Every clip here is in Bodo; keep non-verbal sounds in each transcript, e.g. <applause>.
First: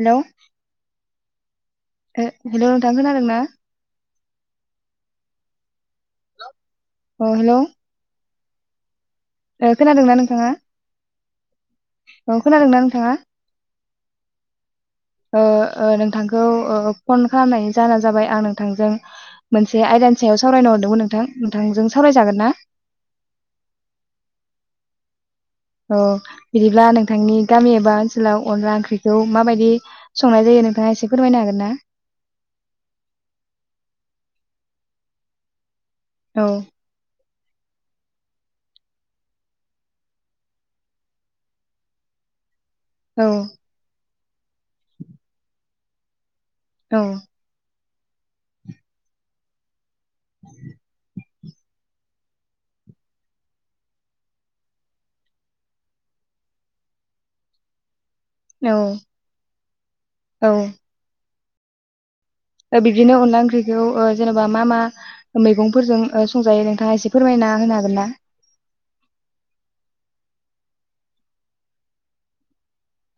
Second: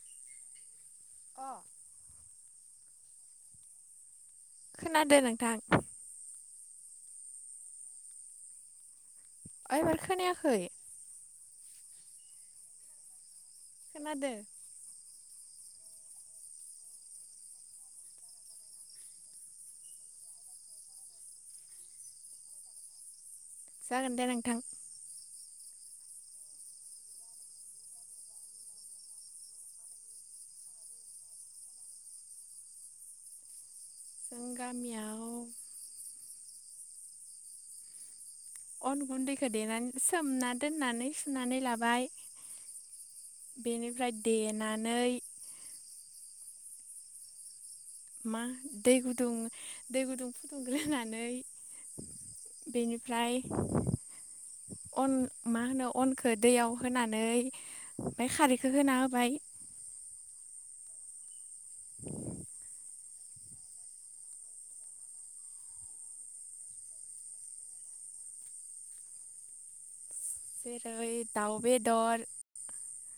हेल' अ ओ हेल' नोंथां खोनादों ना? खोनादो नोंथां। औ हेल' ओइबार खोनादोंना नोंथाङा? खोनायाखै औ खोनादोंना नोंथाङा? खोदों। ओ ओ नोंथांखौ ओ फन खालामनाय जाना जाबाय आं नोंथांजों मोनसे आयदानि सायाव सावरायनो हरदोंमोन नोंथां नोंथांजों सावरायजागोन ना जागोन दे नोंथां औ बिदिब्ला नोंथांनि गामि एबा ओनसोलाव अनला ओंख्रिखौ माबायदि संनाय जायो नोंथाङा एसे फोरमायनो हागोन ना? जों गामिया औ अन गुन्दैखौ देनानै सोमना दोननानै सुनानै लाबाय औ बेनिफ्राय देनानै औ मा दै गुदुं दै गुदुं फुदुंग्रोनानै बेनिफ्राय अन मा होनो अनखौ दैयाव होनानै ओमफफ्राय खारैखौ औ होना होबाय। औ ओ बिदिनो अनला ओंख्रिखौ ओ जेन'बा मा मा मैगंफोरजों ओ संजायो नोंथाङा एसे फोरमायनो ना होनो हागोना? जेरै दाउ बेदर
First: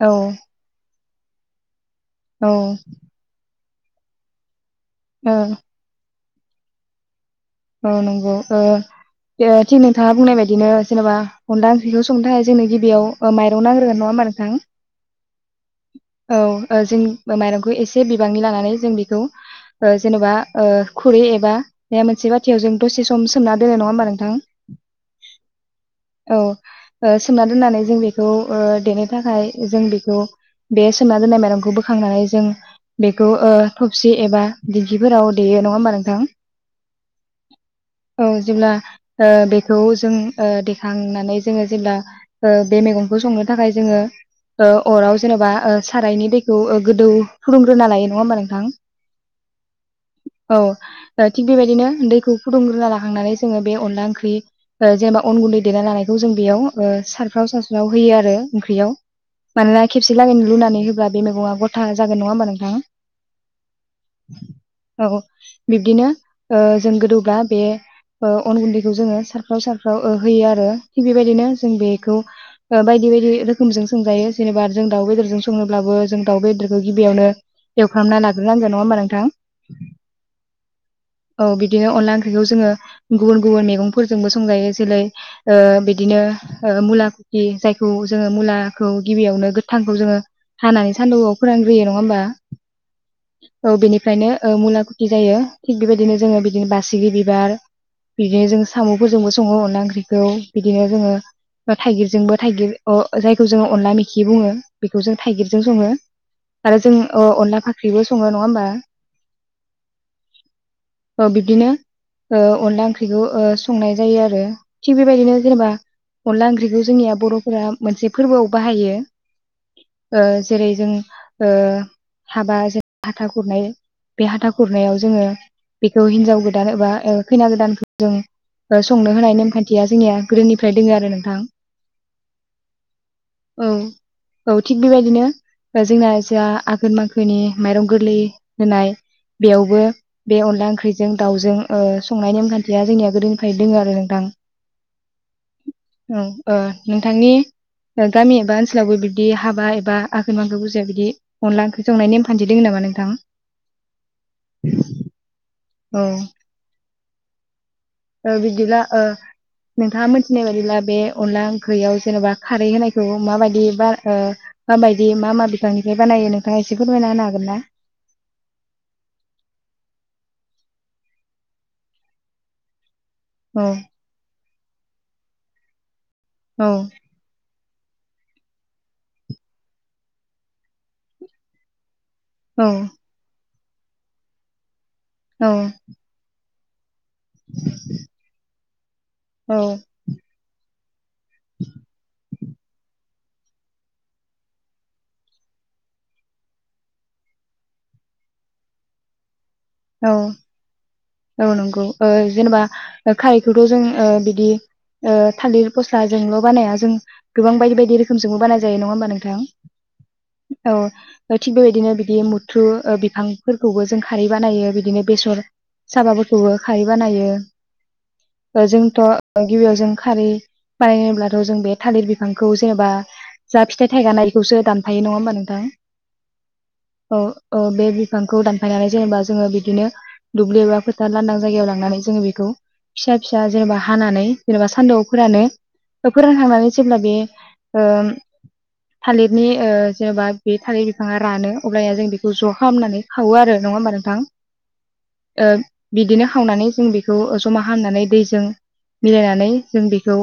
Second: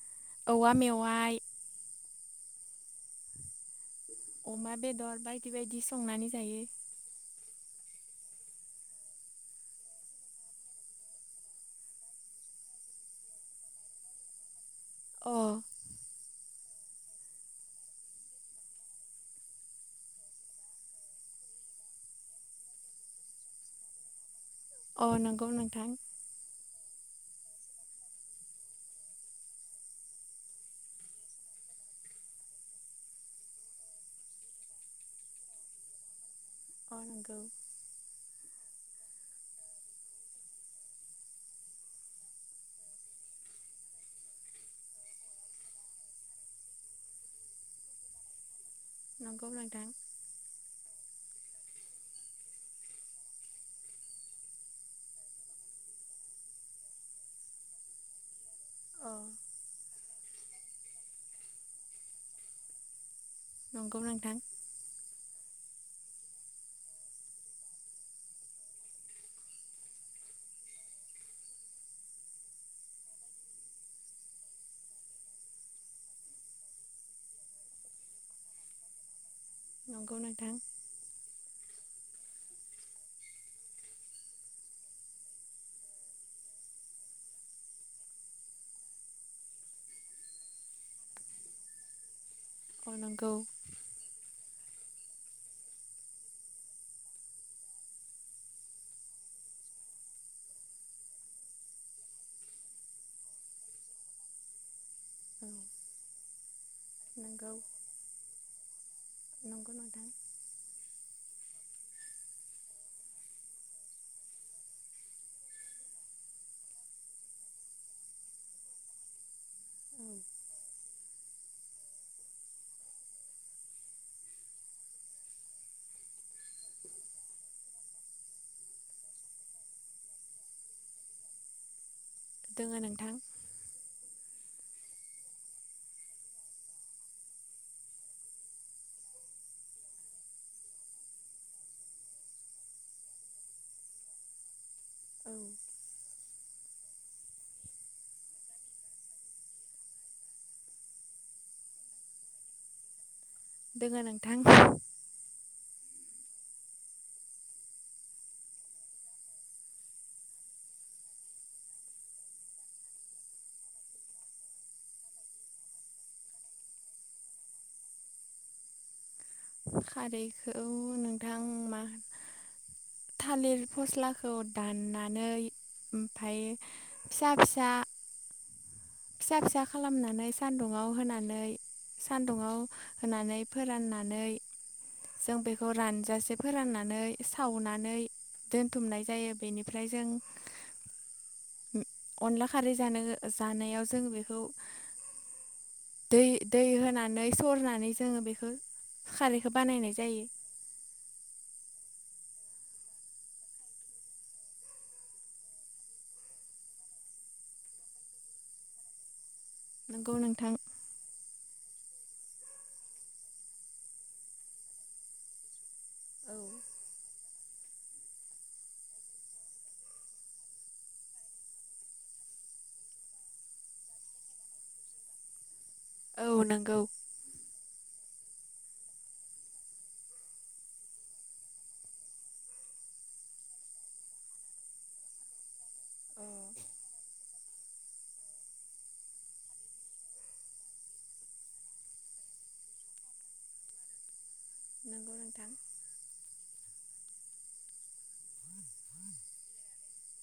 औ औवा मेवाइ औ अमा बेदर बायदि बायदि संनानै जायो औ नंगौ ओ ओ थिग नोंथाङा बुंनाय बायदिनो जेनेबा अनला ओंख्रिखौ संनो थाखाय जोंनो गिबियाव ओ माइरं नांग्रोगोन नङा होम बा नोंथां। अ औ ओ जों माइरंखौ एसे बिबांनि लानानै जों बेखौ ओ जेन'बा ओ खुरै एबा मोनसे बाथियाव जों दसे समोमना दोन नङा होमबा नोंथां। अ नंगौ नोंथां। औ ओ सोमना दोननानै जों बेखौ ओ देनो थाखाय जों बेखौ बे सोमना दोननाय मायरंखौ बोखांनानै जों बेखौ ओ थबसि एबा दिंखिफोराव देयो नङा होमबा नोंथां। अ नंगो औ जेब्ला ओ बेखौ जों ओ देखांनानै जोङो जेब्ला ओ बे मैगं खो संनो थाखाय जोङो ओ अराव जेनेबा ओ सारायनि दैखौ ओ गोदौ फुदुंग्रोना लायो नङा होमबा नोंथां। नंगौ नोंथां। औ ओ थिग बेबायदिनो दैखौ फुदुंग्रोना लाखांनानै जोङो बे अनला ओंख्रि ओ जेनेबा अन गुन्दै देना लानायखौ जों बेयाव ओ सारफ्राव सास्राव होयो आरो ओंख्रियाव। अ मानोना खेबसे लागै लुनानै होब्ला बे मैगङा गथा जागोन नङा होमबा नोंथाङा। नंगौ नोंथां औ बिब्दिनो ओ जों गोदौबा बे ओ अन गुन्दैखौ जोङो सारफ्राव सारफ्राव ओ होयो आरो थिग बेबायदिनो जों बेखौ ओ बायदि बेबायदि रोखोमजों संजायो जेनेबा जों दाउ बेदरजों संनोब्लाबो जों दाउ बेदरखौ गिबियावनो एवफ्रामना लाग्रोनांगोन नङा होमबा नोंथां। नंगौ नोंथां औ बिदिनो अनला ओंख्रिखौ जोङो गुबुन गुबुन मेगंफोरजोंबो संजायो जेरै ओ बिदिनो ओ मुला खुखि जायखौ जोङो मुलाखौ गिबियावनो गोथांखौ जोङो हानानै सानदौआव फोरान ग्रोयो नङा होमबा अ नंगौ औ बेनिफ्रायनो ओ मुलाखुथि जायो थिग बेबायदिनो जोङो बिदिनो बासिगि बिबार बिदिनो जों सामफोरजोंबो सङो अनला ओंख्रिखौ बिदिनो जोङो थाइगिरजोंबो थाइगिर अ जायखौ जोङो अनला मेखि बुङो बेखौ जों औ थाइगिरजों सङो। आरो जों अ नंगौ अनला फाख्रिबो सङो नङा होमबा। नंगौ नोंथां ओ बिब्दिनो ओ अनला ओंख्रिखौ ओ संनाय जायो आरो थिग बेबायदिनो जेनेबा अनला ओंख्रिखौ जोंनिया बर'फोरा मोनसे फोरबोआव बाहायो। ओ जेरै जों ओ हाबा जे हाथा खुरनाय बे हाथा खुरनायाव जोङो बेखौ हिनजाव गोदान एबा ओ खैना गोदानखौ जों संनो होनाय नेमखान्थिया जोङिया गोदोनिफ्राय दोङो आरो नोंथां। दोङो नोंथां। औ औ थिग बेबायदिनो। बा जोंना जोहा आघोन माखोनि माइरं गोरलै होनाय बेयावबो बे अनला ओंख्रिजों दाउजों ओ संनाय नेमखान्थिया जोंनिया गोदोनिफ्रायनो दोङो आरो नोंथां। <inaudible> औ ओ नोंथांनि। ओ गामि एबा ओनसोलावबो बिब्दि हाबा एबा आघोन माखो बुजिया बिदि अनला ओंख्रि संनाय नेम खान्थि दोङो नामा। ना नोंंथां। दोङो नोंथां। औ। ओ बिदिब्ला ओ। नोंथाङा मोनथिनाय बादिब्ला बे अनला ओंख्रियाव जेनबा खारै होनायखौ माबायदि बार ओ। माबायदि मा मा बिफांनिफाय बानायो नोंथाङा एसे फोरमायना होनो हागोन ना। खारैखौ नोंथां मा थालिर औ फस्लाखौ दाननानै ओमफाय औ फिसा फिसा। फिसा फिसा खालामनानै सानदुङाव होनानै सानदुङाव औ होनानै। फोराननानै जों औ बेखौ रानजासे फोराननानै। सावनानै दोनथुमनाय जायो औ बेनिफ्राय जों। अनला खारै जानो जानायाव जों बेखौ दै दै होनानै सरनानै जोङो बेखौ खारै खौ बानायनाय औ जायो। औ नंगौ ओ जेनबा खारैखौथ जों बिदि ओ थालिर फस्लाजोंल बानाया जों गोबां बायदि बायदि रोखोमजोंबो बानाय जायो नङा होमबा नोंथां। नंगौ नोंथां औ थि बै दिनो बिदि मुथु ओ बिफांफोरखौबो जों खारै बानायो बिदिनो बेसर साबाफोरखौबो खारि बानायो। ओ जोंथ गिबियाव जों खारि बानायनोब्लाथ जों बे थालिर बिफांखौ जेनेबा जा फिथाइ थाइगानायखौसो दानफायो नङा होमबा नोंथां। औ नोंगौ। औ बे बिफांखौ दानफायनानै जेनेबा जोङो बिदिनो। दुब्लि एबा फोथार लांदां जायगायाव लांनानै जोङो बेखौ। फिसा फिसा जेनेबा हानानै जेनेबा सानदुंफोरानो। ओ फोरोंखांनानै जेब्ला बे ओ थालिरनि ओ जेनेबा बे थालिर बिफाङा रानो अब्लाया जों बेखौ ज खालामनानै खावो आरो। नङा होमबा नोंथां नंगौ नोंथां ओ बिदिनो खावनानै। जों बेखौ जमा हामनानै दैजों। मिलायनानै जों बेखौ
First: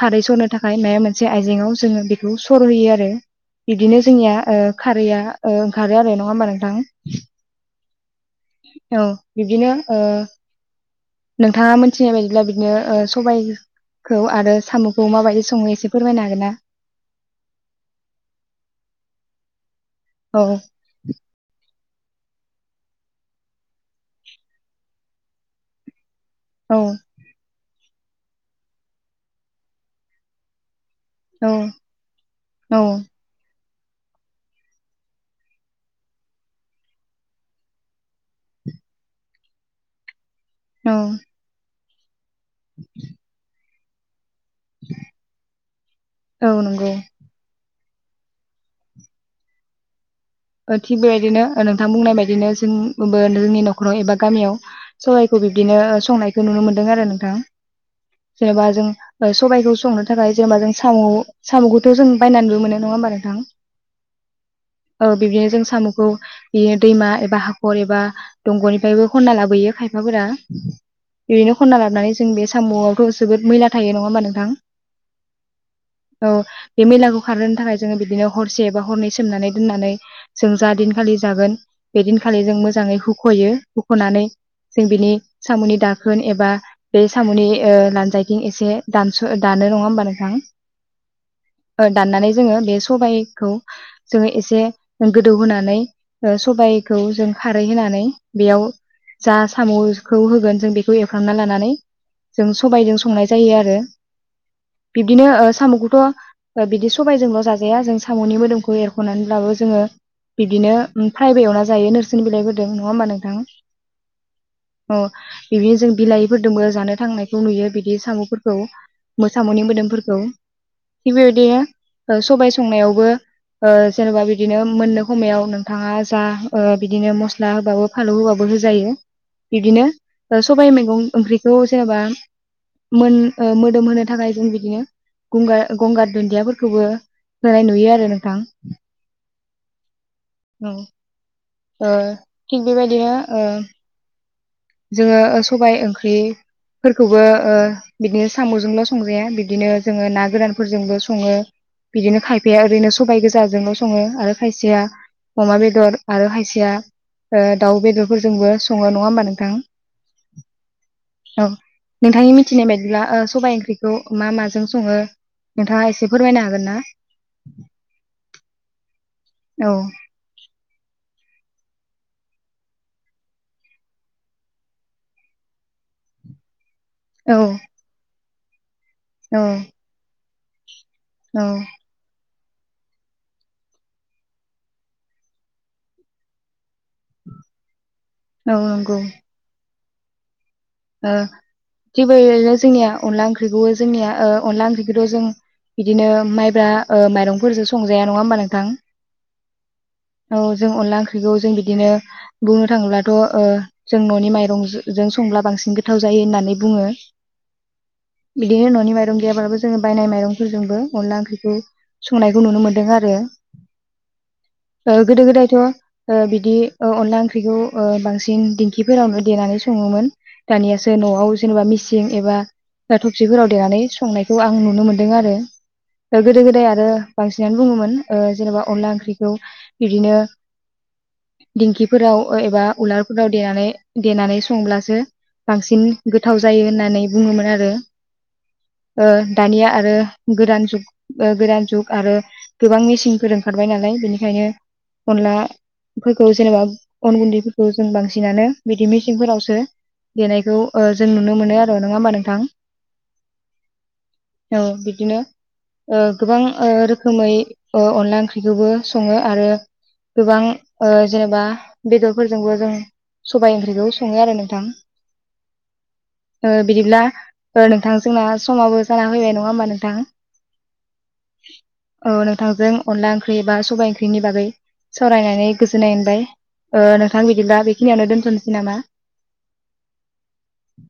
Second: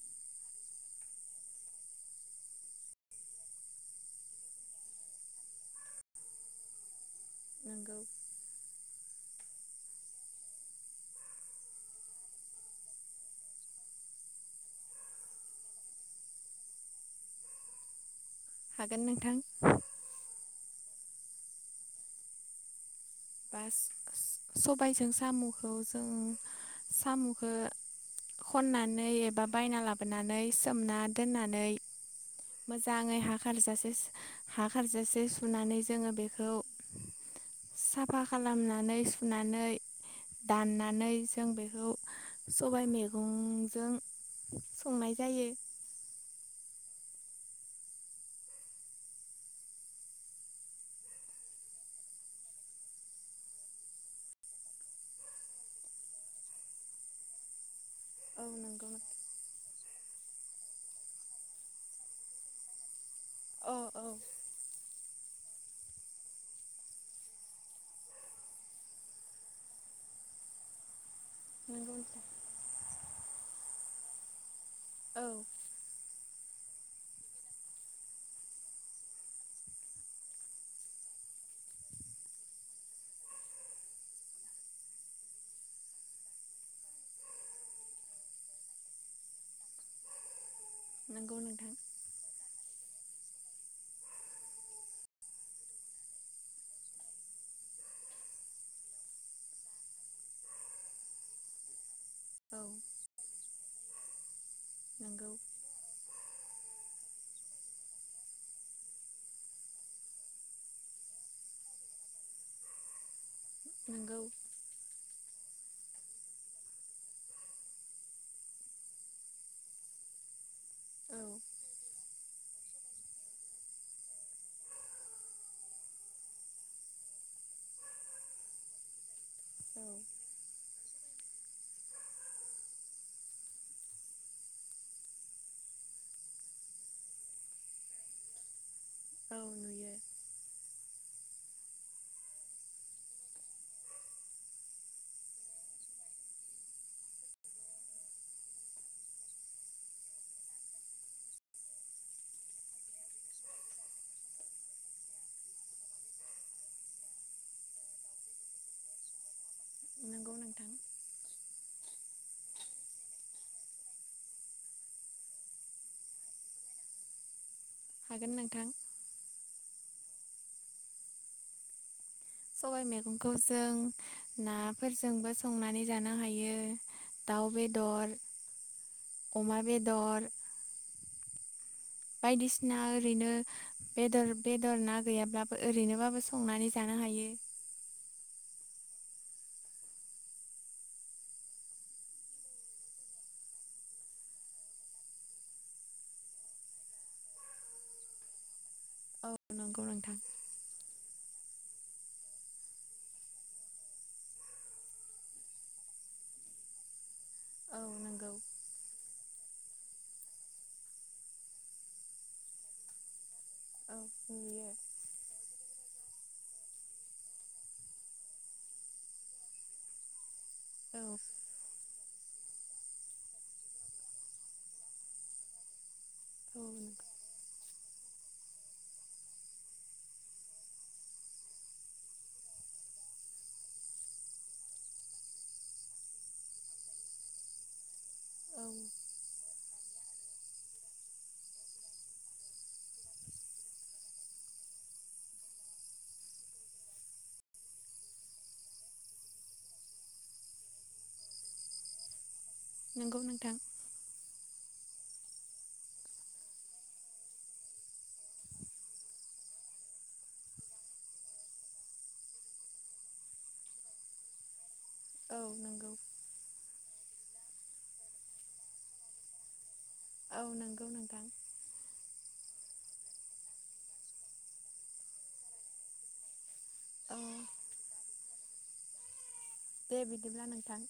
खारै सरनो थाखाय माया मोनसे आइजेंङाव जोङो बेखौ सरहैयो आरो। बिदिनो जोंनिया ओ खारैया ओ ओंखारो आरो नङा होमबा नोंथां। <inaudible> औ बिदिनो ओ। नोंथाङा मिथिनाय बायदिब्ला बिदिनो ओ सबाय खौ आरो साम'खौ माबायदि सङो एसे फोरमायनो हागोन ना। हागोन नोंथां। औ। बास सबायजों साम'खौ जों औ साम'खौ। खननानै एबा बायना लाबोनानै सोमना। औ दोननानै औ मोजाङै हा खारजासे। हा खारजासे सुनानै जोङो बेखौ। साफा खालामनानै सुनानै औ दाननानै जों बे सबाइ मैगंजों संनाय जायो औ नंगौ थिग बेबायदिनो नोंथां बुंनाय बायदिनो जोंबो जोंनि न'खराव एबा गामियाव सबाइखौ बिबदिनो संनायखौ नुनो मोनदों आरो नोंथां औ जेनेबा जों नंगौ सबायखौ संनो था थाखाय जेनेबा जों साम' साम'खौथ' जों बायनानैबो मोन नङा होनबा नोंथां अ औ ओ बिब्दिनो जों साम'खौ बियो दैमा एबा हाखर एबा दंग'निफ्रायबो खनना लाबोयो खायफा फोरा ओरैनो खनना नंगौ लाबानै नोंथां जों बे साम'आवथ' जोबोद मैला थायो नङा होमबा नोंथां औ औ बे मैलाखौ खारहोनो थाखाय जोङो बिदिनो हरसे एबा हरनै सोमनानै दोननानै जों जा दिनखालि जागोन बे दिनखालि जों मोजाङै हुख'यो हुख'नानै जों बिनि साम'नि दाखोन एबा बे साम'नि ओ लानजायथिं एसे दानस' दान नो होमबा नोंथां नांगौ नोंथां ओ दाननानै जोङो बे सबायखौ जोङो एसे गोदौहोनानै ओ सबायाइखौ जों खारै होनानै बेयाव जा साम'खौ होगोन जों बेखौ एवफ्रामना लानानै जों औ सबायजों संनाय जायो आरो बिब्दिनो नंगौ ओ साम'खौथ' ओ बिदि सबायजोंल' जाजाया जों साम'नि मोदोमखौ एरख'नानैब्लाबो जोङो बिदिनो प्राइबो एवना जायो नोरसिं बिलाइबोदों नङा होमबा नोंथां नोंगौ औ बिदिनो जों बिलाहिफोरदोंबो जानो थांनायखौ नुयो बिदि साम'फोरखौ मो साम'नि मोदोमफोरखौ थिग औ बेबायदिनो सबाय संनायावबो ओ जेनेबा बिदिनो मोननो खमायाव नोंथाङा जा बिदिनो मस्ला होबाबो फानलौ होबाबो होजायो बिदिनो औ ओ सबाय मैगं ओंख्रिखौ जेनेबा मोन ओ मोदोम होनो थाखाय जों बिदिनो गंगार - गंगार दुन्दियाफोरखौबो होनाय नुयो आरो नोंथां औ नुयो औ ओ थिग बेबायदिनो ओ जोङो सबाय ओंख्रि फोरखौबो ओ बिदिनो साम'जोंल' संजाया बिदिनो जोङो ना गोरानफोरजोंबो सङो बिदिनो खायफाया ओरैनो सबाइ गोजाजोंल' सङो आरो खायसेया अमा बेदर आरो खायसेया ओ दाउ बेदरफोरजोंबो सङो नङा होमबा नोंथां नंगौ नोंथां औ नोंथांनि मिथिनाय बायदिब्ला सबाय ओंख्रिखौ मा माजों सङो नोंथाङा एसे फोरमायनो हागोन ना हागोन नोंथां औ सबाय मैगंखौ जों नाफोरजोंबो संनानै जानो हायो दाव औ बेदर औ अमा बेदर औ बायदिसिना ओरैनो बेदर - बेदर ना गैयाब्लाबो ओरैनोबाबो संनानै जानो हायो बे औ नंगौ ओ जेबो ओरैनो जोंनिया अनला ओंख्रिखौ जोंनिया अनला ओंख्रिखौथ' जों बिदिनो माइब्रा ओ‌ माइरंफोरजों संजाया नङा होमबा नोंथां औ नंगौ नोंथां औ जों अनला ओंख्रि ख्रिखौ जों बिदिनो बुंनो थाङोब्लाथ' ओ जों न'नि माइरं जों संब्ला बांसिन गोथाव जायो होननानै बुङो औ नंगौ बिदिनो न'नि माइरं गैयाब्लालाबो जोङो बायनाय माइरंफोरजोंबो अनला ओंख्रिखौ संनायखौ नुनो मोन्दों आरो औ नुयो ओ गोदो गोदायथ' ओ बिदि ओ अनला ओंख्रिखौ ओ बांसिन दिंखिफोरावनो देनानै सङोमोन दानियासो औ न'आव जेनेबा मिस थिं एबा दा थबसिफोराव देनानै संनायखौ आं नुनो मोन्दों आरो ओ गोदो गोदाय आरो नोंगौ बांसिनानो बुङोमोन ओ जेनेबा अनला ओंख्रिखौ बिदिनो दिंखिफोराव ओ‌ एबा उलारफोराव दनानै देनानै संब्लासो बांसिन गोथाव जायो होननानै बुङोमोन आरो औ ओ‌ दानिया आरो गोदान जु गोदान जुग आरो गोबां मेसिनफोर ओंखारबाय नालाय बेनिखायनो अनला फोरखौ जेनेबा अन गुन्दैफोरखौ जों बांसिनानो बिदि मेसिंफोरावसो देनायखौ ओ‌ जों नुनो मोनो आरो नङा होमबा नोंथां नंगौ नोंथां औ बिदिनो ओ‌ गोबां ओ रोखोमै ओ अनला ओंख्रिखौबो सङो आरो गोबां ओ जेनेबा बेदरफोरजोंबो जों सबाय ओंख्रिखौ सङो आरो नोंथां औ नंगौ ओ बिदिब्ला ओ नोंथां जोंना समाबो जाना फैबाय नङा होमबा नोंथां औ नंगौ नोंथां औ नोंथांजों अनला ओंख्रि बा सबाय ओंख्रिनि बागै सावरायनानै गोजोननाय मोनबाय ओ औ नोंथां बिदिब्ला बेखिनियावनो दोनथ'नोसै नामा दे बिदिब्ला नोंथां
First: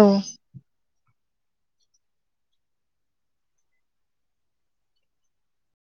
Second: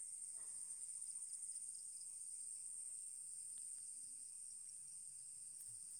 औ